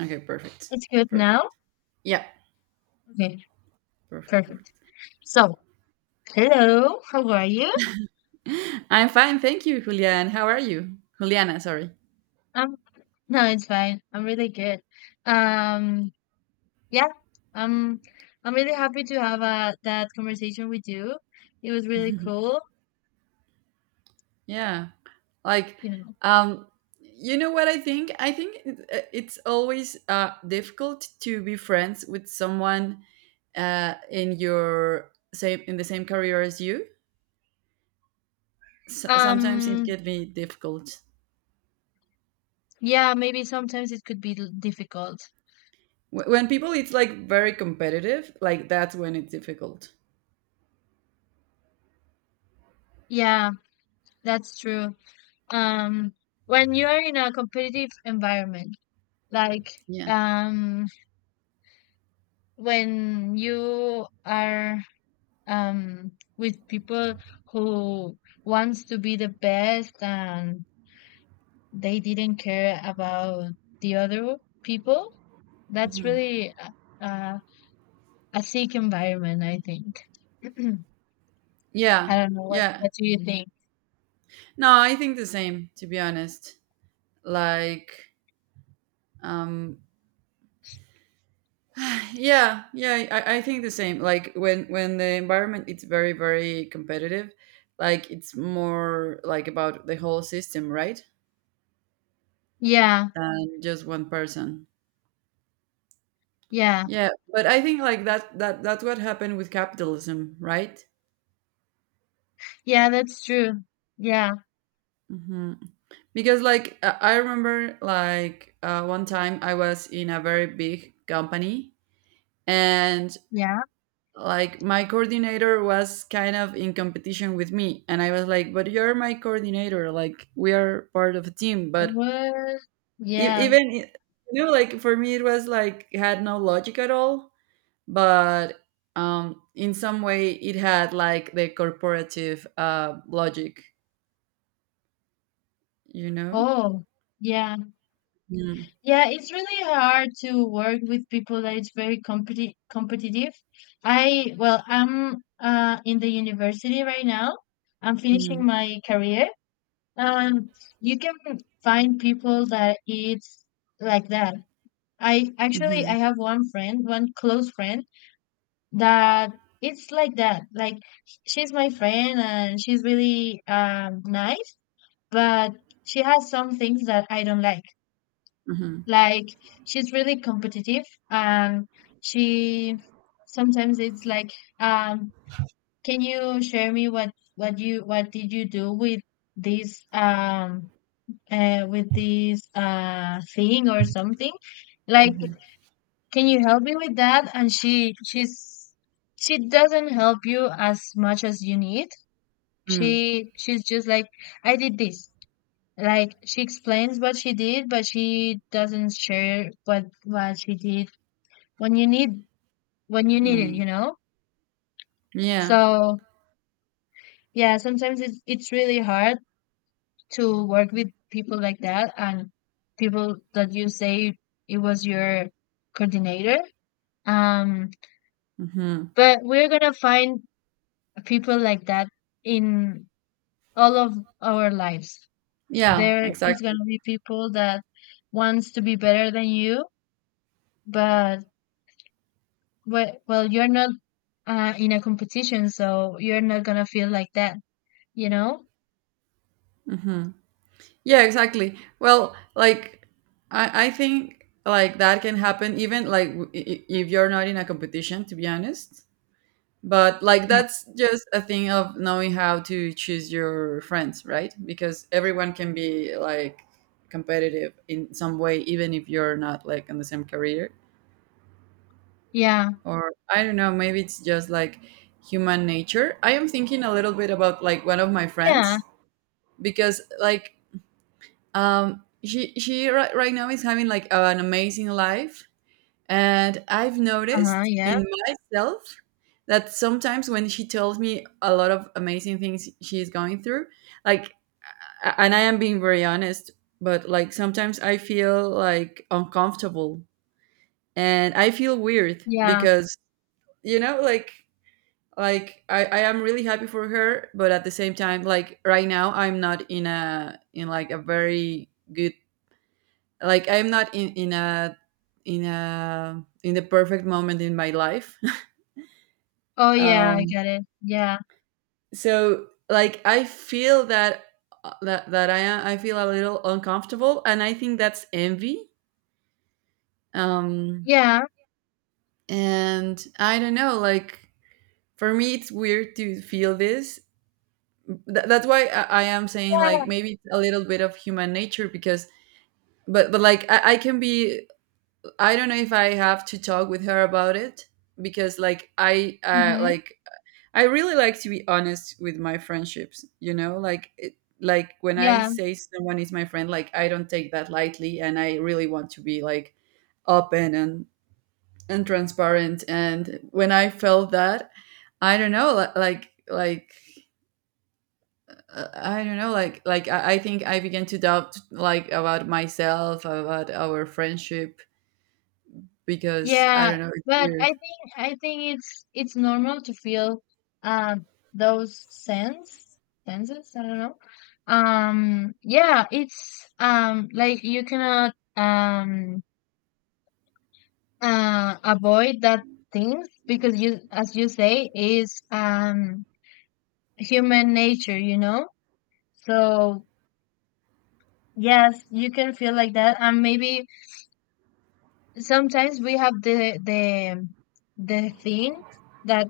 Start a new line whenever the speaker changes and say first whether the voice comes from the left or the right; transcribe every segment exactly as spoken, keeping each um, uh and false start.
right: Okay, perfect.
left: It's good
right: Perfect.
left: now?
right: Yeah,
left: Okay,
right: perfect, perfect.
left: perfect. So, hello, how are you?
right: I'm fine, thank you, Julian. How are you? Juliana, sorry.
left: Um, no, it's fine. I'm really good. Um, yeah, um, I'm really happy to have uh, that conversation with you. It was really cool,
right: Yeah. Like
left: you know.
right: um you know what I think? I think it- it's always uh difficult to be friends with someone uh in your same in the same career as you. So, sometimes it
left: Um,
right: can be difficult.
left: yeah, maybe sometimes it could be l- difficult.
right: Wh- When people it's like very competitive, like that's when it's difficult.
left: Yeah, that's true. Um, when you are in a competitive environment, like,
right: Yeah.
left: um, when you are um with people who wants to be the best and they didn't care about the other people, that's
right: Mhm.
left: really a, a, a sick environment, I think. I
right: Yeah.
left: don't know, what
right: Yeah.
left: what do you Mhm. think?
right: No, I think the same, to be honest. Like, um, yeah, yeah, I, I think the same. Like when when the environment it's very very competitive, like it's more like about the whole system, right?
left: Yeah,
right: Than just one person.
left: yeah,
right: Yeah, but I think like that that that's what happened with capitalism, right?
left: yeah, that's true. Yeah,
right: Hmm. Because like I I remember like uh, one time I was in a very big company and
left: yeah.
right: like my coordinator was kind of in competition with me and I was like but you're my coordinator like we are part of a team but
left: What?
right: e-
left: Yeah.
right: even i- you know like for me it was like had no logic at all but um in some way it had like the corporative uh logic you know
left: Oh, yeah.
right: mm.
left: Yeah, it's really hard to work with people that it's very competi- competitive. I well, I'm uh in the university right now. I'm finishing
right: Mm.
left: my career. Um, you can find people that it's like that. I actually
right: Mhm.
left: I have one friend, one close friend that it's like that. Like, she's my friend and she's really um nice, but she has some things that I don't like.
right: Mhm.
left: Like, she's really competitive, and she sometimes it's like, um, can you share me what what you what did you do with this um uh with this uh thing or something? Like,
right: Mhm.
left: can you help me with that? And she she's she doesn't help you as much as you need.
right: Mm.
left: She she's just like, I did this. Like, she explains what she did, but she doesn't share what what she did when you need, when you need it,
right: Mm,
left: you know?
right: yeah.
left: So yeah, sometimes it's it's really hard to work with people like that, and people that you say it was your coordinator. Um,
right: Mhm.
left: but we're gonna find people like that in all of our lives.
right: Yeah,
left: There is
right: exactly.
left: gonna be people that wants to be better than you, but well, well you're not uh, in a competition, so you're not gonna feel like that, you know?
right: Hmm. Yeah, exactly. Well, like I, I think like that can happen even like w- i- i- if you're not in a competition, to be honest. But like that's just a thing of knowing how to choose your friends, right? Because everyone can be like competitive in some way, even if you're not like on the same career.
left: Yeah.
right: Or I don't know, maybe it's just like human nature. I am thinking a little bit about like one of my friends
left: Yeah.
right: because like um she she right, right now is having like an amazing life and I've
left: Uh-huh,
right: noticed
left: yeah.
right: in myself that sometimes when she tells me a lot of amazing things she is going through like a- and I am being very honest but like sometimes I feel like uncomfortable and I feel weird
left: Yeah.
right: because you know like like I, I am really happy for her but at the same time like right now I'm not in a in like a very good like I'm not in in a in a in the perfect moment in my life.
left: Oh, yeah, I
right: um
left: get it. Yeah.
right: so like I feel that that that i am I feel a little uncomfortable and I think that's envy. um
left: Yeah.
right: and I don't know like for me it's weird to feel this. Th- that's why I, I am saying
left: Yeah.
right: like maybe it's a little bit of human nature because but but like I, I can be, I don't know if I have to talk with her about it because like i uh,
left: Mhm.
right: like I really like to be honest with my friendships, you know, like it, like when I
left: Yeah.
right: say someone is my friend, like I don't take that lightly and I really want to be like open and and transparent, and when I felt that, I don't know, li- like like uh, I don't know, like like I, I think I began to doubt like about myself, about our friendship because I
left: Yeah.
right: don't know, it's
left: But I
right: weird.
left: think, I think it's it's normal to feel um those sense senses, I don't know. Um yeah, it's um like you cannot um uh avoid that things because you, as you say, is um human nature, you know? So yes, you can feel like that. And maybe sometimes we have the the the thing that,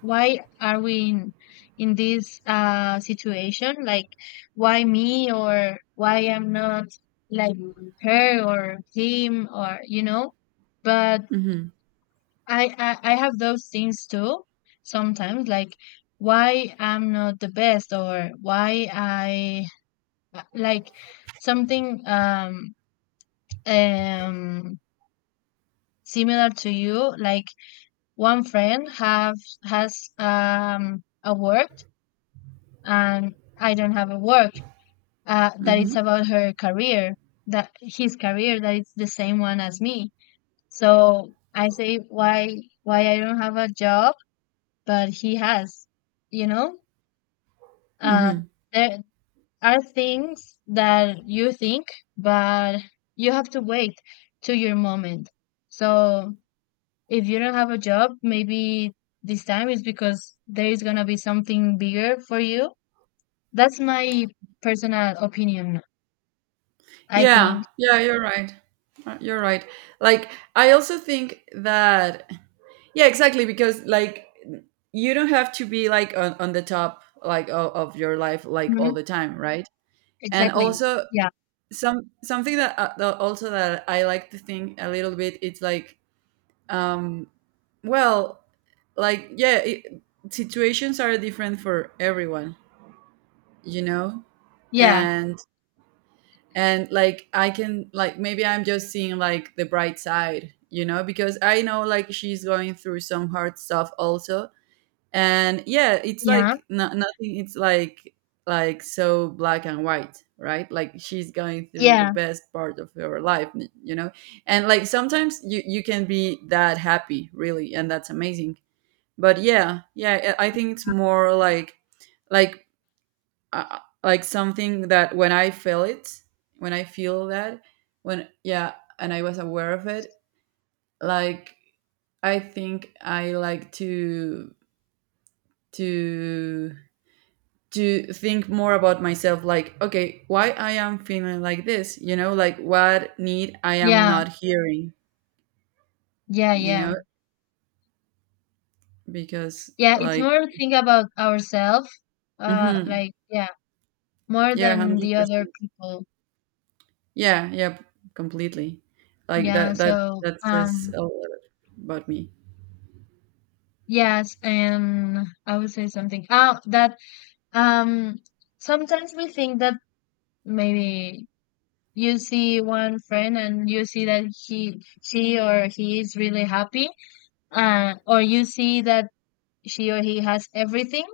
left: why are we in in this uh situation? Like, why me, or why I'm not like her or him, or you know? But
right: Mhm.
left: I I, I have those things too sometimes, like why I'm not the best, or why I, like, something um um similar to you. Like, one friend have has um a work, and I don't have a work. Uh, that it's
right: Mhm.
left: about her career, that his career, that it's the same one as me. So I say, why why I don't have a job, but he has. You know, uh,
right: Mhm.
left: there are things that you think, but you have to wait to your moment. So if you don't have a job, maybe this time is because there is gonna be something bigger for you. That's my personal opinion, I
right: Yeah.
left: think.
right: Yeah, you're right. Uh, You're right. Like, I also think that, yeah, exactly, because like you don't have to be like on, on the top like of, of your life like all
left: Hmm.
right: the time, right? And
left: Exactly.
right: also
left: Yeah.
right: some something that, uh, that also that I like to think a little bit, it's like, um, well, like yeah, it, situations are different for everyone, you know,
left: Yeah.
right: and and like I can, like maybe I'm just seeing like the bright side, you know because I know like she's going through some hard stuff also, and yeah it's
left: Yeah.
right: like no, nothing, it's like like so black and white, right, like she's going through the
left: Yeah.
right: best part of her life n- you know and like sometimes you you can be that happy really and that's amazing, but yeah, yeah, i I think it's more like like uh, like something that when I feel it, when I feel that, when yeah, and I was aware of it, like I think I like to to to think more about myself, like okay, why I am feeling like this, you know, like what need I am
left: Yeah.
right: not hearing,
left: Yeah.
right: you know,
left: Yeah.
right: because
left: Yeah. It's
right: like
left: more think about ourselves, uh,
right: mm-hmm,
left: like, yeah, more
right: yeah,
left: than the other
right: one hundred percent,
left: people.
right: yeah, yeah, completely, like
left: Yeah.
right: that that
left: So,
right: that says
left: um,
right: a lot about me.
left: yes. And I would say something. Oh, that, um, sometimes we think that maybe you see one friend and you see that he, she, or he is really happy, uh, or you see that she or he has everything,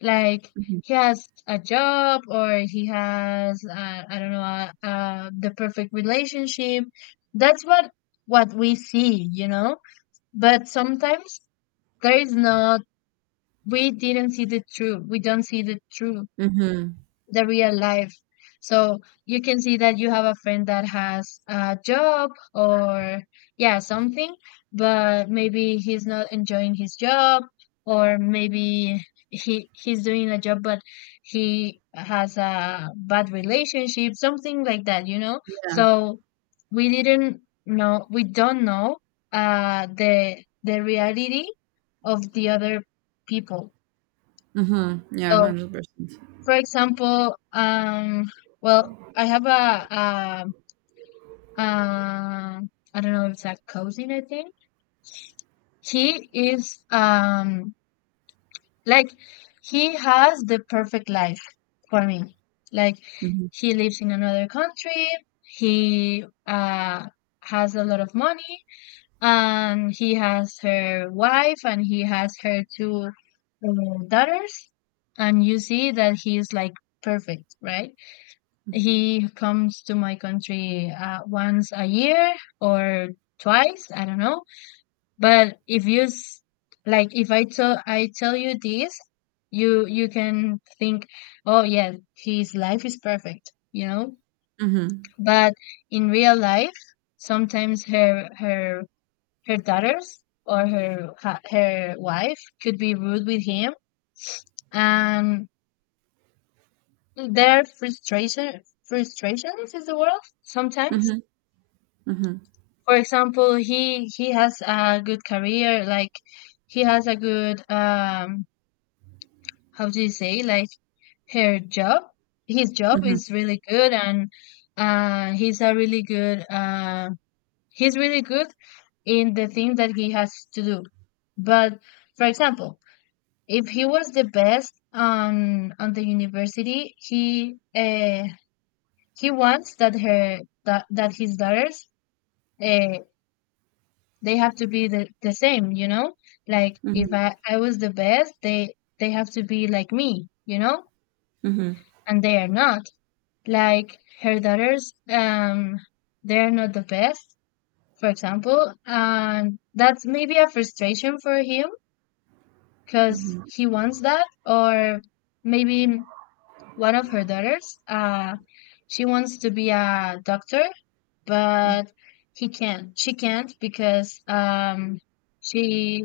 left: like he has a job, or he has uh, I don't know, uh, uh, the perfect relationship. That's what what we see, you know? But sometimes there is not, we didn't see the truth we don't see the truth,
right: Hmm.
left: the real life. So you can see that you have a friend that has a job, or yeah, something, but maybe he's not enjoying his job, or maybe he he's doing a job, but he has a bad relationship, something like that, you know?
right: Yeah.
left: So we didn't know we don't know uh the the reality of the other people.
right: Mhm. Yeah,
left: So
right: one hundred percent.
left: for example, um, well, I have a, a, a, I don't know, it's a cousin, I think. He is, um, like, he has the perfect life for me. Like,
right: Mhm.
left: he lives in another country. He, uh, has a lot of money, and he has her wife, and he has her two uh, daughters. And you see that he is like perfect, right? He comes to my country uh, once a year, or twice, I don't know. But if you s- like if I tell I tell you this, you you can think, "Oh yeah, his life is perfect," you know?
right: Mhm.
left: But in real life, sometimes her her her daughters, or her ha- her wife could be rude with him, and their frustration frustrations is the world sometimes.
right: Mhm. Mhm.
left: For example, he he has a good career, like he has a good um how do you say, like her job, his job
right: Mhm.
left: is really good, and uh he's a really good uh he's really good in the thing that he has to do. But for example, if he was the best on on the university, he uh he wants that her, that, that his daughters, uh, they have to be the, the same, you know? Like, if
right: Mhm.
left: I, I was the best, they they have to be like me, you know?
right: Mhm.
left: And they are not. Like, her daughters, um they are not the best, for example, and that's maybe a frustration for him because
right: Mhm.
left: he wants that. Or maybe one of her daughters, uh she wants to be a doctor, but he can't. She can't because um she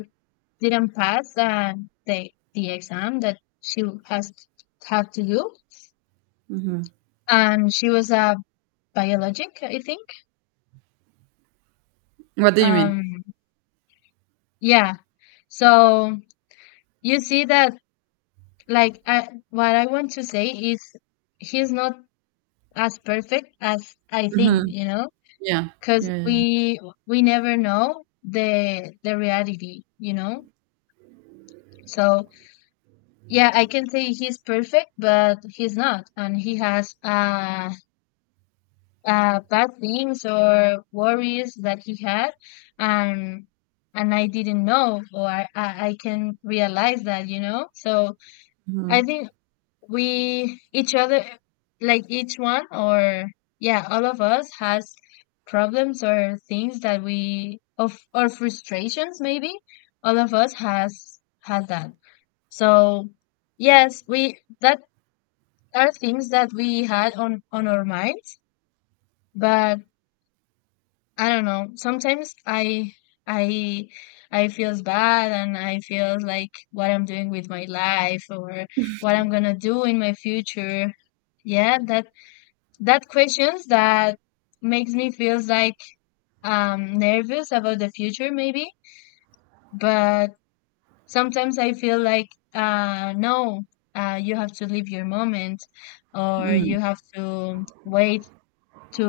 left: didn't pass uh, the the exam that she has t- had to do,
right: Mhm.
left: and she was a biologic, I think.
right: What do you mean?
left: Um, yeah. So you see that, like, I, what I want to say is, he's not as perfect as I think,
right: Mhm.
left: you know,
right: Yeah.
left: because
right: Yeah, yeah.
left: we we never know the the reality, you know. So yeah, I can say he's perfect, but he's not, and he has uh, uh bad things or worries that he had, and and I didn't know, or I, I can realize that, you know. So I
right: Mhm.
left: think we each other, like each one, or yeah, all of us has problems or things that we of or frustrations maybe. All of us has has that. So yes, we that are things that we had on on our minds, but I don't know, sometimes i i i feels bad, and I feel like what I'm doing with my life, or what I'm gonna do in my future. Yeah, that, that questions that makes me feels like um nervous about the future maybe. But sometimes I feel like, uh no, uh you have to live your moment, or
right: Mhm.
left: you have to wait to,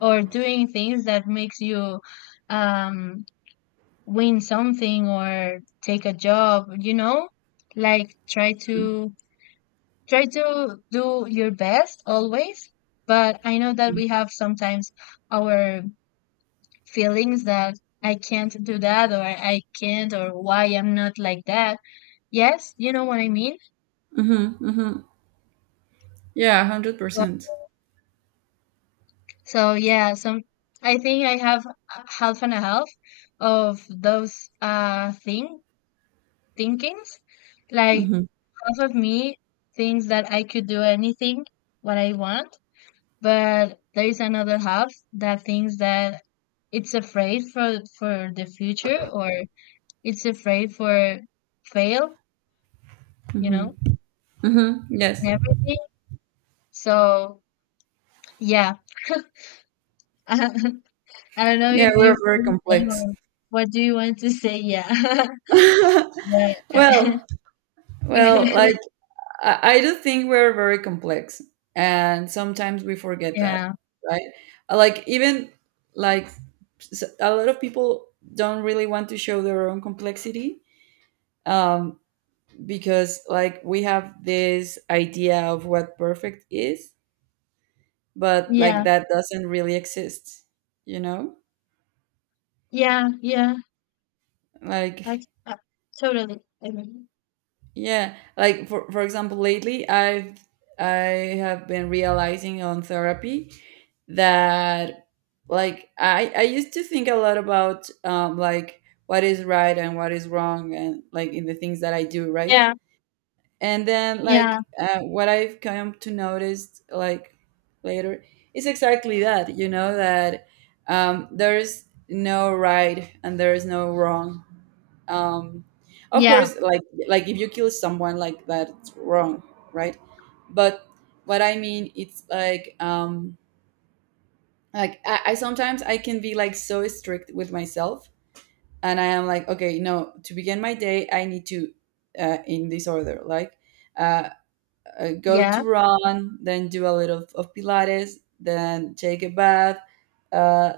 left: or doing things that makes you um win something or take a job, you know, like try to, try to do your best always. But I know that we have sometimes our feelings that, I can't do that, or I can't, or why I'm not like that. Yes, you know what I mean.
right: Mhm. Mhm. Yeah,
left: So,
right: one hundred percent.
left: so yeah, some, I think I have a half and a half of those uh things thinkings. Like,
right: Mhm.
left: half of me thinks that I could do anything what I want, but there is another half that thinks that it's afraid for for the future, or it's afraid for fail, you know,
right: Mhm. Yes.
left: in everything. So yeah. I don't know
right: Yeah,
left: if
right: we're
left: you
right: very
left: feel the same,
right: complex.
left: or what do you want to say? Yeah. but uh,
right: Well,
left: yeah.
right: well, like I, I do think we're very complex, and sometimes we forget that, right? Uh, Like even like s- a lot of people don't really want to show their own complexity, um, because like we have this idea of what perfect is, but like
left: Yeah.
right: that doesn't really exist, you know?
left: Yeah. Yeah. I,
right: Like
left: I totally. Agree.
right: yeah, like for for example, lately I've I have been realizing on therapy that like I I used to think a lot about um like what is right and what is wrong and like in the things that I do, right?
left: Yeah,
right: And then
left: yeah,
right: like uh, what I've come to notice like later is exactly that, you know, that um there's no right and there's no wrong. um of
left: yeah,
right: course, like like if you kill someone like that, it's wrong, right, but what I mean it's like um like I, I sometimes I can be like so strict with myself and I am like okay, no, to begin my day I need to, uh, in this order, like uh, uh, go
left: yeah.
right: to run, then do a little of pilates, then take a bath, uh,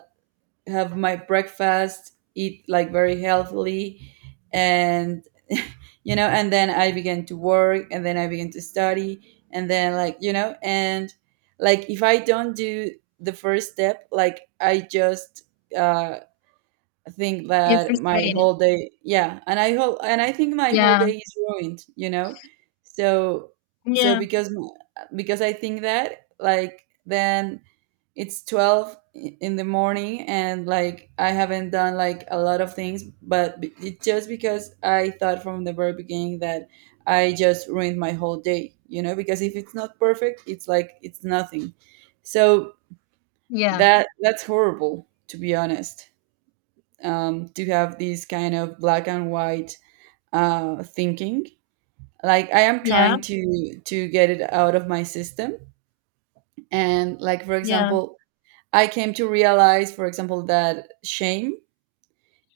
right: have my breakfast, eat like very healthily, and you know, and then I began to work, and then I began to study, and then like, you know, and like if I don't do the first step, like I just uh, think
left: Get
right: that my
left: frustrated.
right: whole day, yeah, and I whole and I think my whole
left: Yeah,
right: day is ruined, you know, So so
left: yeah,
right: because because I think that like then it's twelve i- in the morning and like I haven't done like a lot of things but b- it's just because I thought from the very beginning that I just ruined my whole day, you know, because if it's not perfect it's like it's nothing, so
left: yeah,
right: that that's horrible to be honest, um, to have this kind of black and white uh, thinking, like I am
left: yeah,
right: trying to to get it out of my system. And like for
left: yeah,
right: example, I came to realize, for example, that shame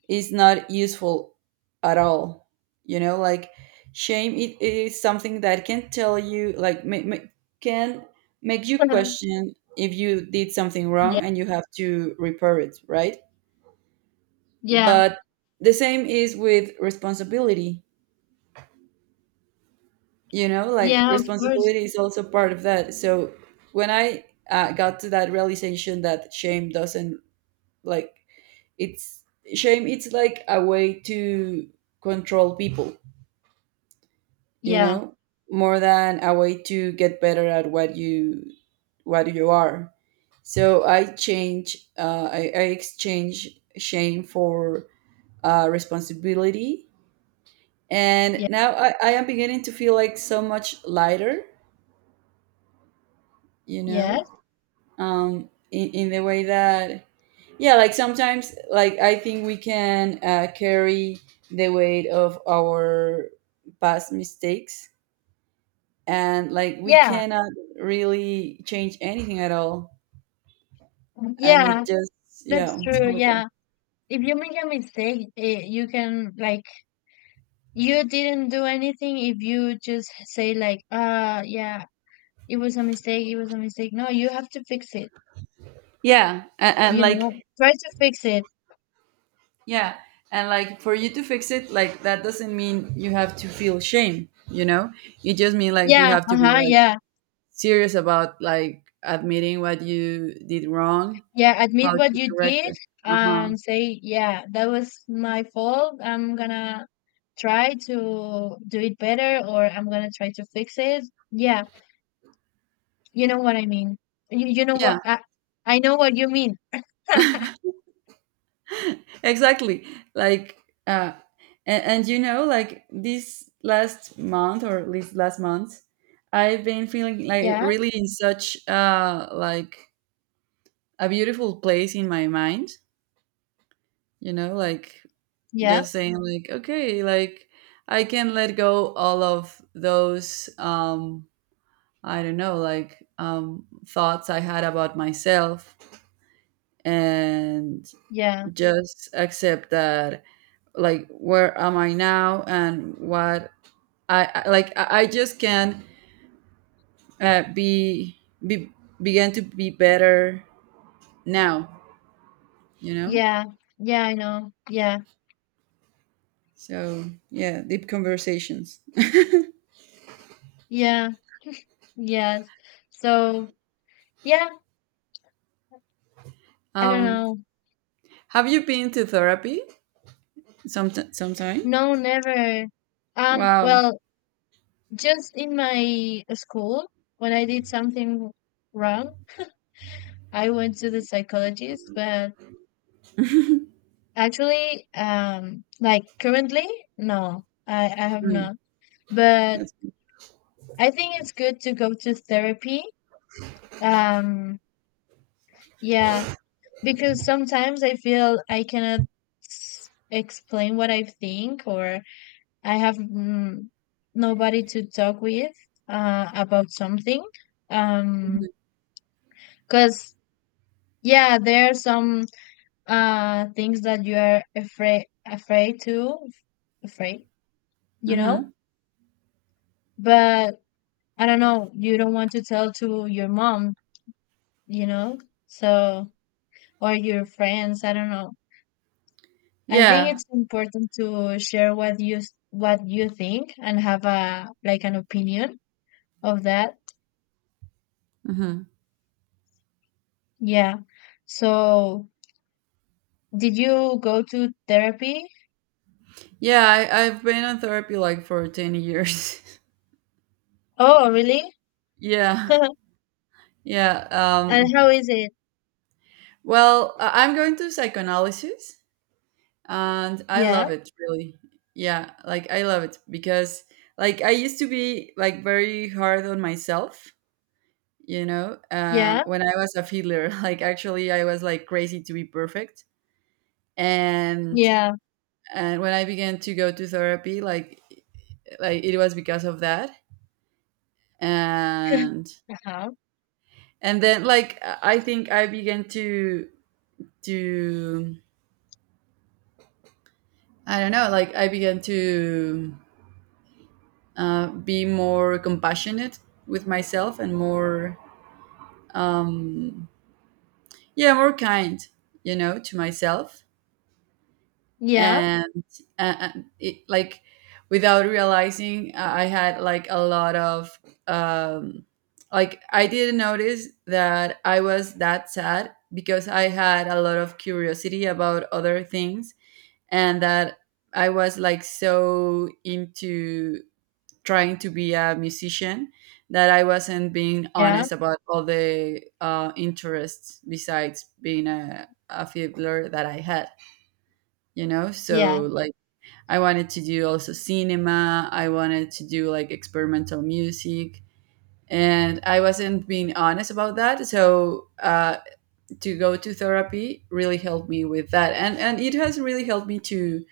right: is not useful at all. You know, like shame, it, it is something that can tell you, like, ma- ma- can make you question if you did something
left: yeah,
right: wrong and you have to repair it, right?
left: yeah,
right: But the same is with responsibility. You know, like
left: yeah. Of course.
right: responsibility is also part of that. So when I uh, got to that realization that shame doesn't like It's shame. It's like a way to control people, you
left: Yeah,
right: know, more than a way to get better at what you what you are. So I change. Uh, I, I exchange shame for uh, responsibility, and
left: yeah,
right: now I, I am beginning to feel like so much lighter, you know,
left: yes,
right: um, in, in the way that, yeah, like sometimes like I think we can uh, carry the weight of our past mistakes and like we
left: yeah,
right: cannot really change anything at all, and it
left: yeah.
right: just, yeah,
left: That's
right: it's
left: true.
right: horrible.
left: Yeah. If you make a mistake, eh, you can like, you didn't do anything. If you just say like, uh, yeah, it was a mistake. It was a mistake. No, you have to fix it.
right: Yeah, and, and
left: You know,
right: like
left: try to fix it.
right: yeah, and like for you to fix it, like that doesn't mean you have to feel shame, you know, it just means like you
left: Yeah.
right: have to
left: Uh
right: be
left: huh.
right: like
left: Yeah.
right: serious about like admitting what you did wrong,
left: Yeah,
right: how
left: admit what
right: to
left: you
right: correct
left: did,
right: it. Uh-huh,
left: and say, yeah, that was my fault. I'm gonna try to do it better, or I'm gonna try to fix it. Yeah, you know what I mean. You, you know
right: yeah,
left: what I, I know what you mean.
right: exactly, like uh and, and you know like this last month, or at least last month, I've been feeling like
left: Yeah,
right: really in such uh like a beautiful place in my mind, you know like
left: yeah,
right: just saying like okay, like I can let go all of those um I don't know, like um thoughts I had about myself, and
left: yeah,
right: just accept that, like, where am I now and what i, I like i I just can, uh, be be begin to be better now you know
left: yeah, yeah, I know. Yeah,
right: so yeah, deep conversations.
left: yeah, yes. So, yeah, I don't
right: um
left: know.
right: have you been to therapy some sometime?
left: No, never. Um,
right: Wow.
left: well, just in my school, when I did something wrong, I went to the psychologist, but actually, um, like currently, no, I, I have
right: Mm,
left: not. But
right: that's
left: I think it's good to go to therapy. Um, yeah, because sometimes I feel I cannot s- explain what I think, or I have mm, nobody to talk with uh, about something. Um, because yeah, there are some uh things that you are afraid afraid to afraid, you know?
right: mm-hmm,
left: But I don't know, you don't want to tell to your mom, you know? So, or your friends, I don't know. I think
right: yeah,
left: it's important to share what you s- what you think and have a like an opinion of that.
right: mm-hmm.
left: Yeah. So, did you go to therapy?
right: Yeah, I, i've been on therapy like for ten years.
left: Oh, really?
right: Yeah, yeah,
left: And
right: um
left: how is it?
right: well, I- I'm going to psychoanalysis and I
left: Yeah.
right: love it really. Yeah, like I love it because like I used to be like very hard on myself, you know, uh
left: Yeah.
right: when I was a fiddler, like actually I was like crazy to be perfect. And
left: Yeah.
right: and when I began to go to therapy, like like it was because of that. And
left: Uh-huh.
right: and then, like, I I think I began to to I don't know, like I began to uh, be more compassionate with myself, and more um, yeah, more kind, you know to myself.
left: Yeah.
right: And, uh, and it, like, without realizing, uh, I had like a lot of um, like, I didn't notice that I was that sad because I had a lot of curiosity about other things, and that I was like so into trying to be a musician that I wasn't being
left: Yeah.
right: honest about all the uh, interests besides being a, a fiddler that I had, you know?
left: Yeah.
right: So, like, I wanted to do also cinema, I wanted to do like experimental music. And I wasn't being honest about that, so uh, to go to therapy really helped me with that, and and it has really helped me to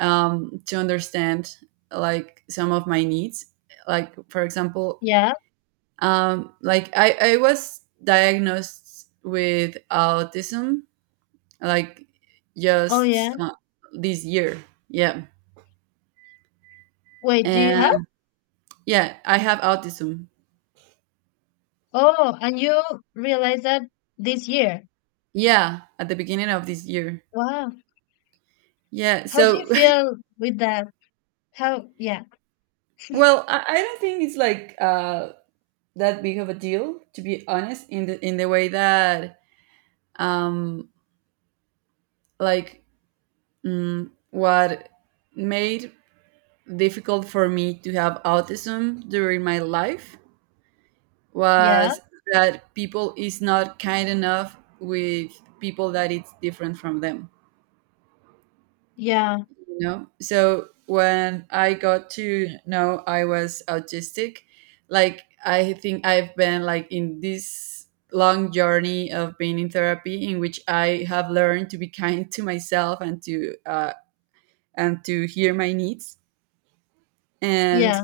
right: um, to understand like some of my needs, like, for example,
left: Yeah.
right: um like, i i was diagnosed with autism. Like,
left: Oh,
right: just
left: yeah.
right: uh, this year. Yeah.
left: Wait, do you have?
right: And yeah, I have autism.
left: Oh, and you realized that this year.
right: Yeah, at the beginning of this year.
left: Wow.
right: Yeah,
left: How do you
right: so
left: feel with that? How, yeah,
right: well, i, I don't think it's like uh that big of a deal, to be honest, in the in the way that, um like, mm, what made difficult for me to have autism during my life
left: yeah,
right: was that people is not kind enough with people that it's different from them,
left: yeah,
right: you know so when I got to know I was autistic, like, I think I've been like in this long journey of being in therapy in which I have learned to be kind to myself and to uh, and to hear my needs. And
left: yeah,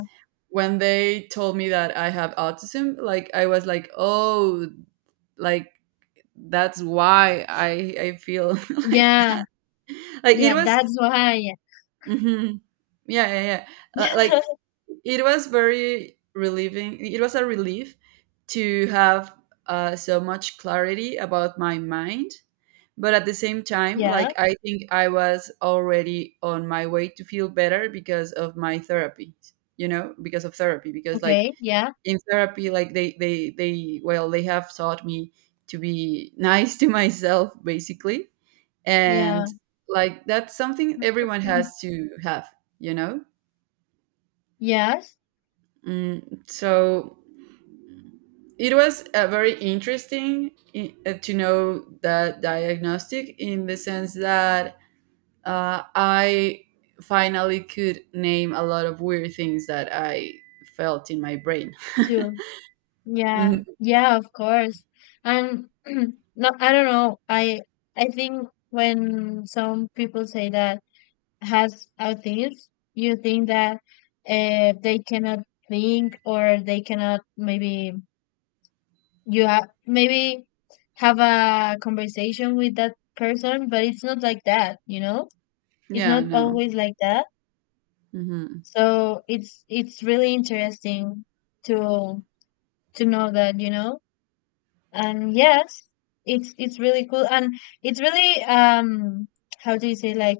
right: when they told me that I have autism, like, I was like, oh, like, that's why I I feel like
left: yeah,
right: that. Like it
left: yeah,
right: was,
left: that's why.
right: mhm, yeah, yeah, yeah. Uh, Like, it was very relieving. It was a relief to have uh, so much clarity about my mind, but at the same time,
left: Yeah,
right: like, I think I was already on my way to feel better because of my therapy. You know, because of therapy, because, like,
left: okay, yeah,
right: in therapy, like, they they they well they have taught me to be nice to myself, basically.
left: yeah.
right: And like that's something everyone has to have, you know.
left: Yes,
right: mm, so it was a very interesting, i- uh, to know that diagnostic in the sense that, uh, I finally could name a lot of weird things that I felt in my brain.
left: do. Yeah,
right: Mm,
left: yeah, of course. And no, I don't know. I I think when some people say that has autism, you think that uh, they cannot think, or they cannot maybe, you have maybe have a conversation with that person, but it's not like that, you know? It's
right: yeah.
left: not
right: No.
left: always like that.
right: Hmm.
left: So it's it's really interesting to to know that, you know? And yes, it's it's really cool, and it's really um how do you say, like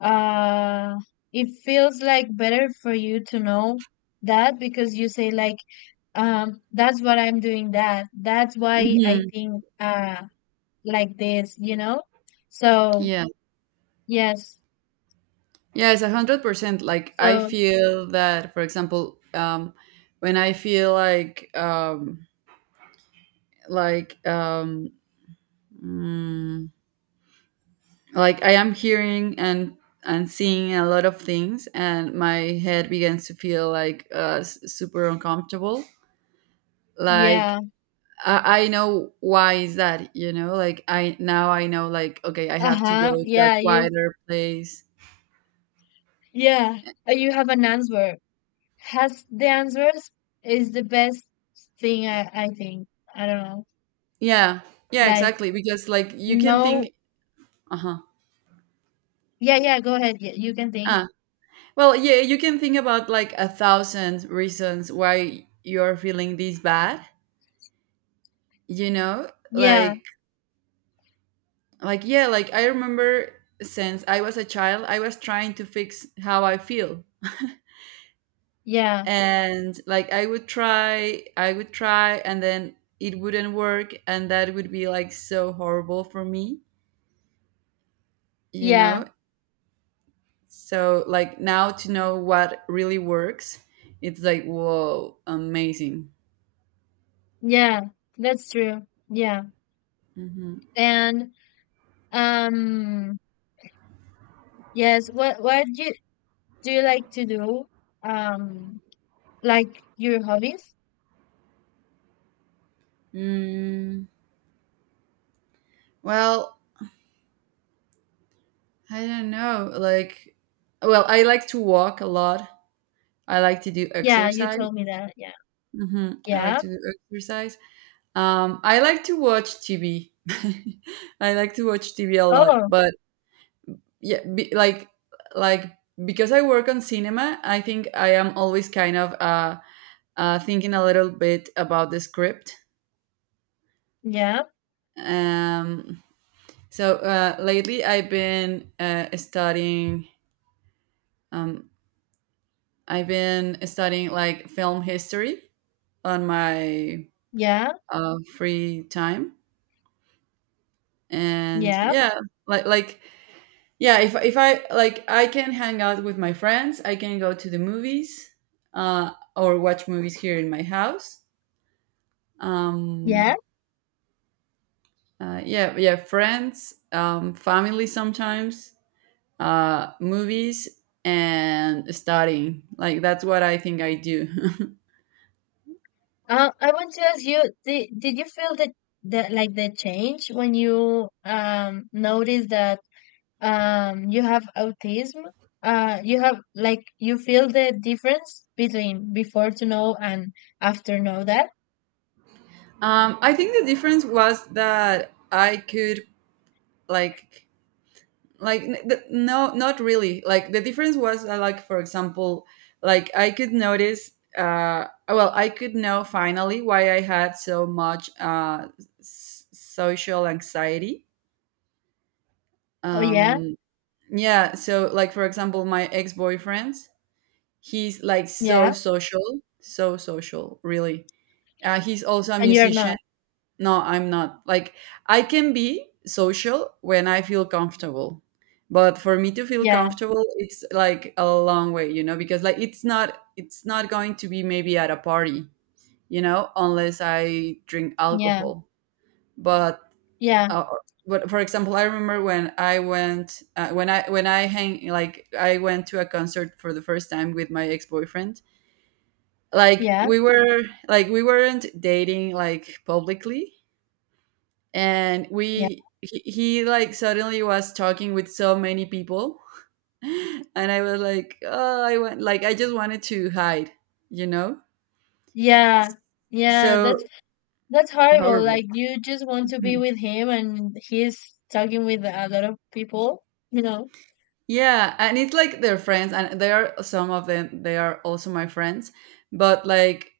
left: uh it feels like better for you to know that, because you say like um that's what I'm doing, that that's why I
right: Hmm.
left: think uh like this, you know? So
right: Yeah.
left: yes.
right: Yes, a hundred percent. Like I
left: So
right: feel that, for example, um, when I feel like, um, like, um, mm, like, I am hearing and and seeing a lot of things, and my head begins to feel like, uh, s- super uncomfortable. Like,
left: yeah.
right: I, I know why is that, you know? Like, I now I know, like, okay, I have to go
left: Uh-huh.
right: to a
left: Yeah you
right: quieter place.
left: yeah, uh, you have an answer, has the answers, is the best thing i i think, I don't know.
right: Yeah, yeah,
left: Like,
right: exactly. Because, like, you can think,
left: no.
right: uh huh.
left: Yeah, yeah, go ahead. Yeah, you can think.
right: Well, yeah, you can think about like a thousand reasons why you're feeling this bad, you know?
left: Yeah,
right: Like like yeah, like, I remember since I was a child, I was trying to fix how I feel.
left: yeah,
right: And like I would try, I would try, and then it wouldn't work, and that would be like so horrible for me, you
left: yeah.
right: know? So like now to know what really works, it's like, whoa, amazing.
left: Yeah, that's true. Yeah.
right: Mhm.
left: And um yes, what what do you, do you like to do? Um like your hobbies?
right: Mm, well, I don't know. Like, well, I like to walk a lot. I like to do
left: Yeah, you
right: exercise.
left: told me that. Yeah.
right: Hmm. I like
left: Yeah.
right: to do exercise. Um, I like to watch T V. I like to watch T V a lot,
left: Oh,
right: but yeah, be, like, like because I work on cinema, I think I am always kind of uh, uh thinking a little bit about the script.
left: yeah.
right: Um, so uh, lately, I've been uh, studying. Um, I've been studying like film history on my
left: Yeah.
right: uh, free time. And
left: Yeah.
right: yeah, like like yeah, if, if i like i can hang out with my friends, I can go to the movies, uh, or watch movies here in my house.
left: Yeah.
right: um, uh, yeah, yeah, friends, um, family sometimes, uh, movies, and studying. Like, that's what I think I do.
left: Uh, I want to ask you, did, did you feel that that like the change when you um noticed that um you have autism, uh you have like, you feel the difference between before to know and after know that?
right: um, I think the difference was that I could, like, like n- th- no, not really. Like, the difference was, uh, like, for example, like, I could notice, uh well, I could know finally why I had so much, uh s- social anxiety.
left: Oh yeah.
right: um yeah, so, like, for example, my ex-boyfriend, he's like so
left: Yeah.
right: social, so social, really. Uh he's also a
left: And you're
right: musician.
left: not?
right: No, I'm not. Like, I can be social when I feel comfortable. But for me to feel
left: Yeah,
right: comfortable, it's like a long way, you know, because, like, it's not it's not going to be maybe at a party, you know, unless I drink
left: yeah,
right: alcohol. But
left: yeah,
right: uh, but for example, I remember when I went uh, when I when I hang, like, I went to a concert for the first time with my ex-boyfriend. Like,
left: yeah,
right: we were, like, we weren't dating, like, publicly, and
left: yeah,
right: we he, he like suddenly was talking with so many people. And I was like, oh, I went like, I just wanted to hide, you know.
left: yeah,
right: S-
left: yeah.
right: so
left: That's that's horrible,
right: horrible.
left: like you just want to be
right: Mhm.
left: with him and he's talking with a lot of people, you know?
right: Yeah, and it's like their friends, and they are, some of them they are also my friends, but, like,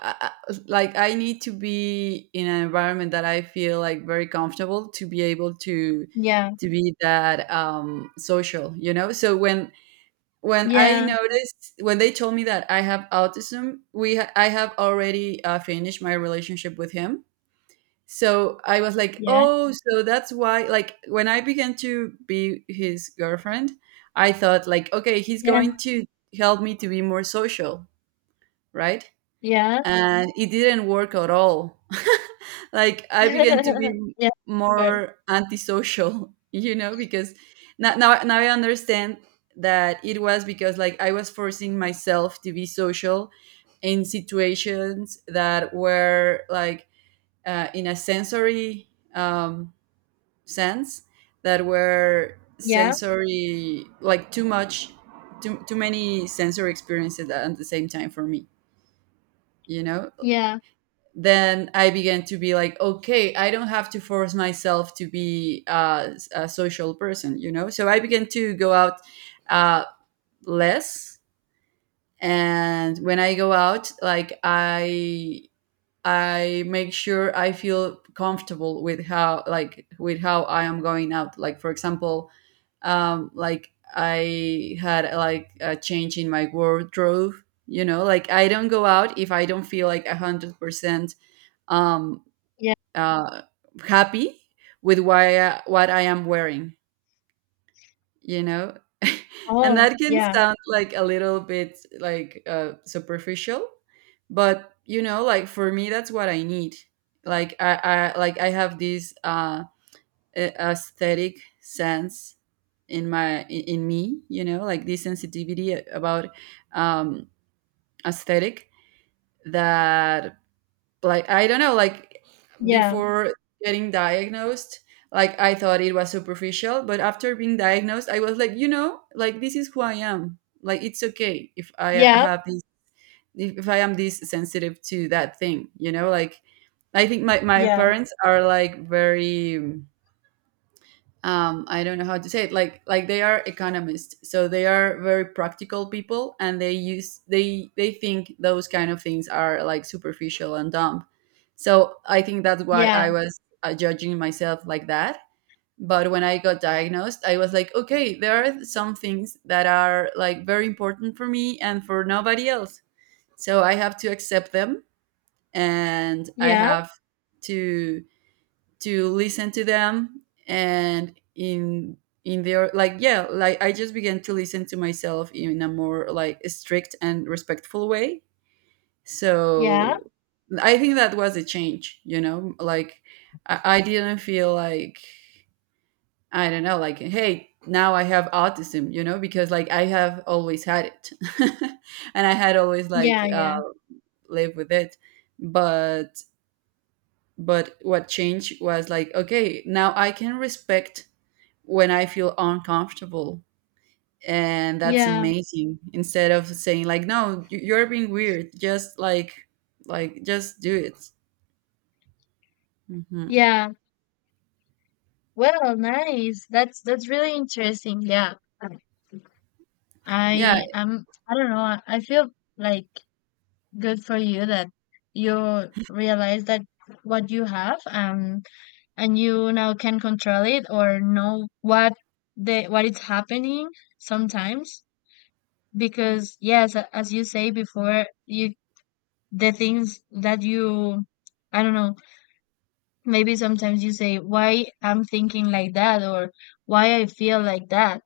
right: I, I- like i need to be in an environment that I feel like very comfortable to be able to
left: Yeah,
right: to be that, um, social, you know. So when when I
left: yeah,
right: noticed when they told me that I have autism, we ha- I have already uh, finished my relationship with him. So I was like,
left: yeah,
right: oh, so that's why. Like, when I began to be his girlfriend, I thought like, okay, he's
left: yeah,
right: going to help me to be more social, right?
left: yeah.
right: And it didn't work at all. Like, I began to be
left: Yeah, good.
right: more antisocial, you know, because now now, now I understand that it was because, like, I was forcing myself to be social in situations that were like, uh, in a sensory, um, sense, that were
left: Yeah,
right: sensory, like, too much, too, too many sensory experiences at the same time for me, you know
left: yeah,
right: then I began to be like, okay, I don't have to force myself to be uh, a social person, you know? So I began to go out, uh, less. And when I go out, like, I. I make sure I feel comfortable with, how like with how I am going out. Like, for example, um, like, I had like a change in my wardrobe. You know, like, I don't go out if I don't feel like a hundred percent, um
left: yeah.
right: uh, happy with why I, what I am wearing, you know? And
left: Oh
right: that can
left: yeah.
right: sound like a little bit like, uh, superficial, but, you know, like, for me, that's what I need. Like, I, I like I have this, uh, a- aesthetic sense in my, in in me, you know, like, this sensitivity about, um, aesthetic, that, like, I don't know, like,
left: Yeah.
right: before getting diagnosed, like, I thought it was superficial, but after being diagnosed, I was like, you know, like, this is who I am. Like, it's okay if I
left: Yeah.
right: have this, if if i am this sensitive to that thing, you know. Like, I think, my, my
left: Yeah.
right: parents are like very, um, I don't know how to say it. Like like they are economists, so they are very practical people, and they use they they think those kind of things are like superficial and dumb. So I think that's why
left: Yeah.
right: I was, uh, judging myself like that. But when I got diagnosed, I was like, okay, there are some things that are like very important for me and for nobody else. So I have to accept them, and I
left: Yeah.
right: have to to listen to them, and in in their, like, yeah, like, I just began to listen to myself in a more like strict and respectful way.
left: Yeah.
right: So I think that was a change, you know. Like, i, I didn't feel like, I don't know, like, hey, now I have autism, you know, because, like, I have always had it. And I had always, like,
left: Yeah.
right: uh,
left: Yeah.
right: lived with it. But but what changed was like, okay, now I can respect when I feel uncomfortable. And that's
left: Yeah.
right: amazing. Instead of saying like, "No, you- you're being weird," just like, like, just do it. Hmm.
left: Yeah. Well, nice. That's that's really interesting. Yeah.
right: Yeah,
left: I am, I don't know. I I feel like, good for you that you realize that what you have, um and you now can control it, or know what the what is happening sometimes, because yes, a- as you say before, you, the things that you, I don't know, maybe sometimes you say, why I'm thinking like that, or why I feel like that.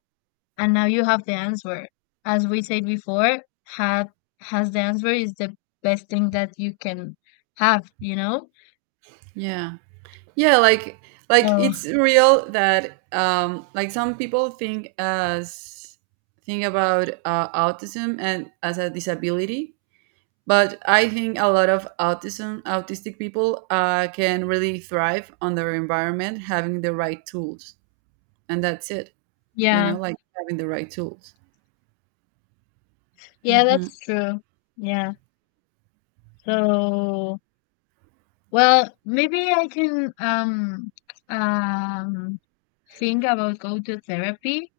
left: And now you have the answer, as we said before, had, has the answer, is the best thing that you can have, you know?
right: yeah, yeah. Like, like
left: So
right: it's real that, um, like, some people think as think about, uh, autism and as a disability, but I think a lot of autism autistic people, uh, can really thrive on their environment having the right tools, and that's it. You
left: yeah,
right: know, like, having the right tools.
left: yeah,
right: Hmm.
left: that's true. Yeah. So, well, maybe I can um um think about go to therapy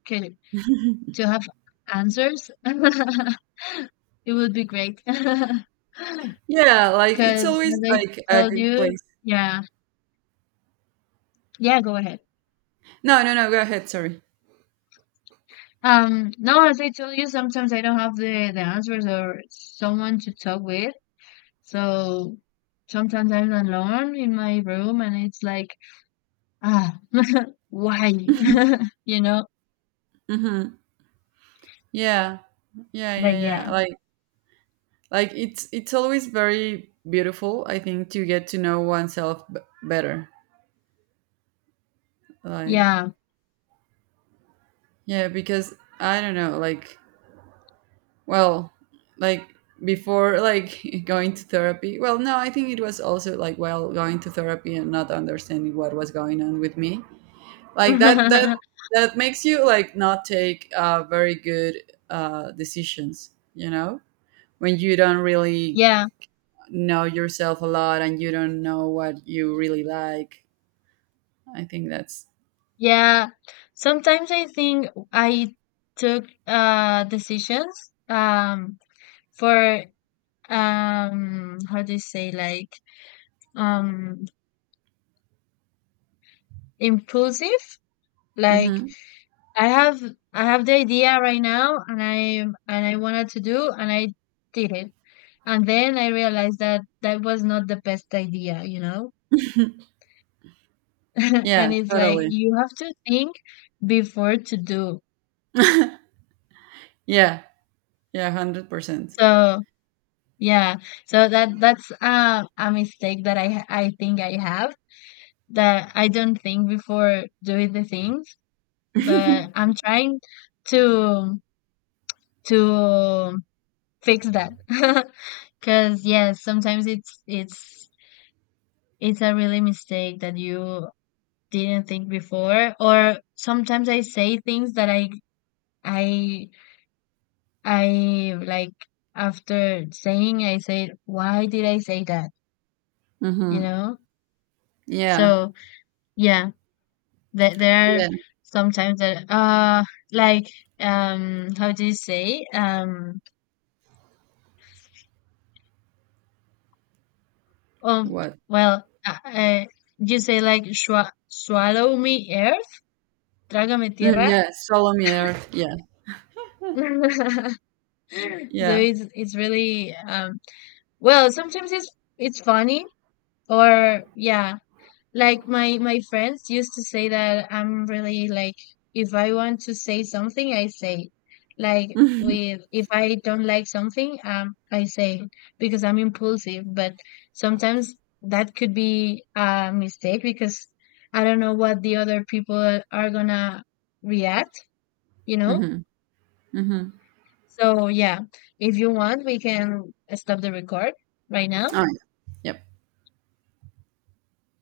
left: to have answers, it would be great.
right: Yeah, like, it's
left: Because
right: always
left: as I
right: like a
left: told
right: good
left: you,
right: place.
left: yeah, yeah, go ahead.
right: No, no, no. Go ahead. Sorry.
left: Um, no, as I told you, sometimes I don't have the the answers or someone to talk with. So sometimes I'm alone in my room, and it's like, ah, why? you know?
right: Hmm. Yeah, yeah, yeah,
left: But
right: yeah.
left: yeah,
right: Like, like it's it's always very beautiful. I think, to get to know oneself b- better. Like,
left: yeah,
right: yeah, because I don't know. Like, well, like, before, like, going to therapy, well, no, I think it was also like, well, going to therapy and not understanding what was going on with me, like, that that that makes you like not take, uh, very good, uh, decisions, you know, when you don't really
left: yeah.
right: know yourself a lot, and you don't know what you really like. I think that's,
left: Yeah, sometimes I think I took uh decisions, um for, um how do you say, like um impulsive. Like
right: hmm,
left: I have, I have the idea right now, and I, and I wanted to do, and I did it, and then I realized that that was not the best idea, you know?
right: yeah,
left: And it's like
right: totally.
left: you have to think before to do.
right: Yeah. Yeah, a hundred percent.
left: So yeah, so that that's uh, a mistake that I ha- I think I have, that I don't think before doing the things, but I'm trying to to fix that. Because yes, sometimes it's it's it's a really mistake that you didn't think before, or sometimes I say things that I I I like, after saying, I say, why did I say that? You
right: Hmm.
left: know?
right: Yeah,
left: So yeah. There, there are
right: yeah.
left: sometimes that uh like, um how do you say, um oh,
right: What?
left: well, uh, uh, you say like, swa- swallow me earth, trágame
right: Mm,
left: tierra.
right: yeah, solomir, yeah,
left: So
right: yeah.
left: it's it's really um, well sometimes it's it's funny, or yeah. Like my my friends used to say that I'm really like, if I want to say something, I say it. Like
right: Hmm.
left: with, if I don't like something, um, I say it, because I'm impulsive. But sometimes that could be a mistake, because I don't know what the other people are gonna react, you know?
right: Hmm. Hmm.
left: So yeah, if you want, we can stop the record right now.
right: Oh, yeah. Yep.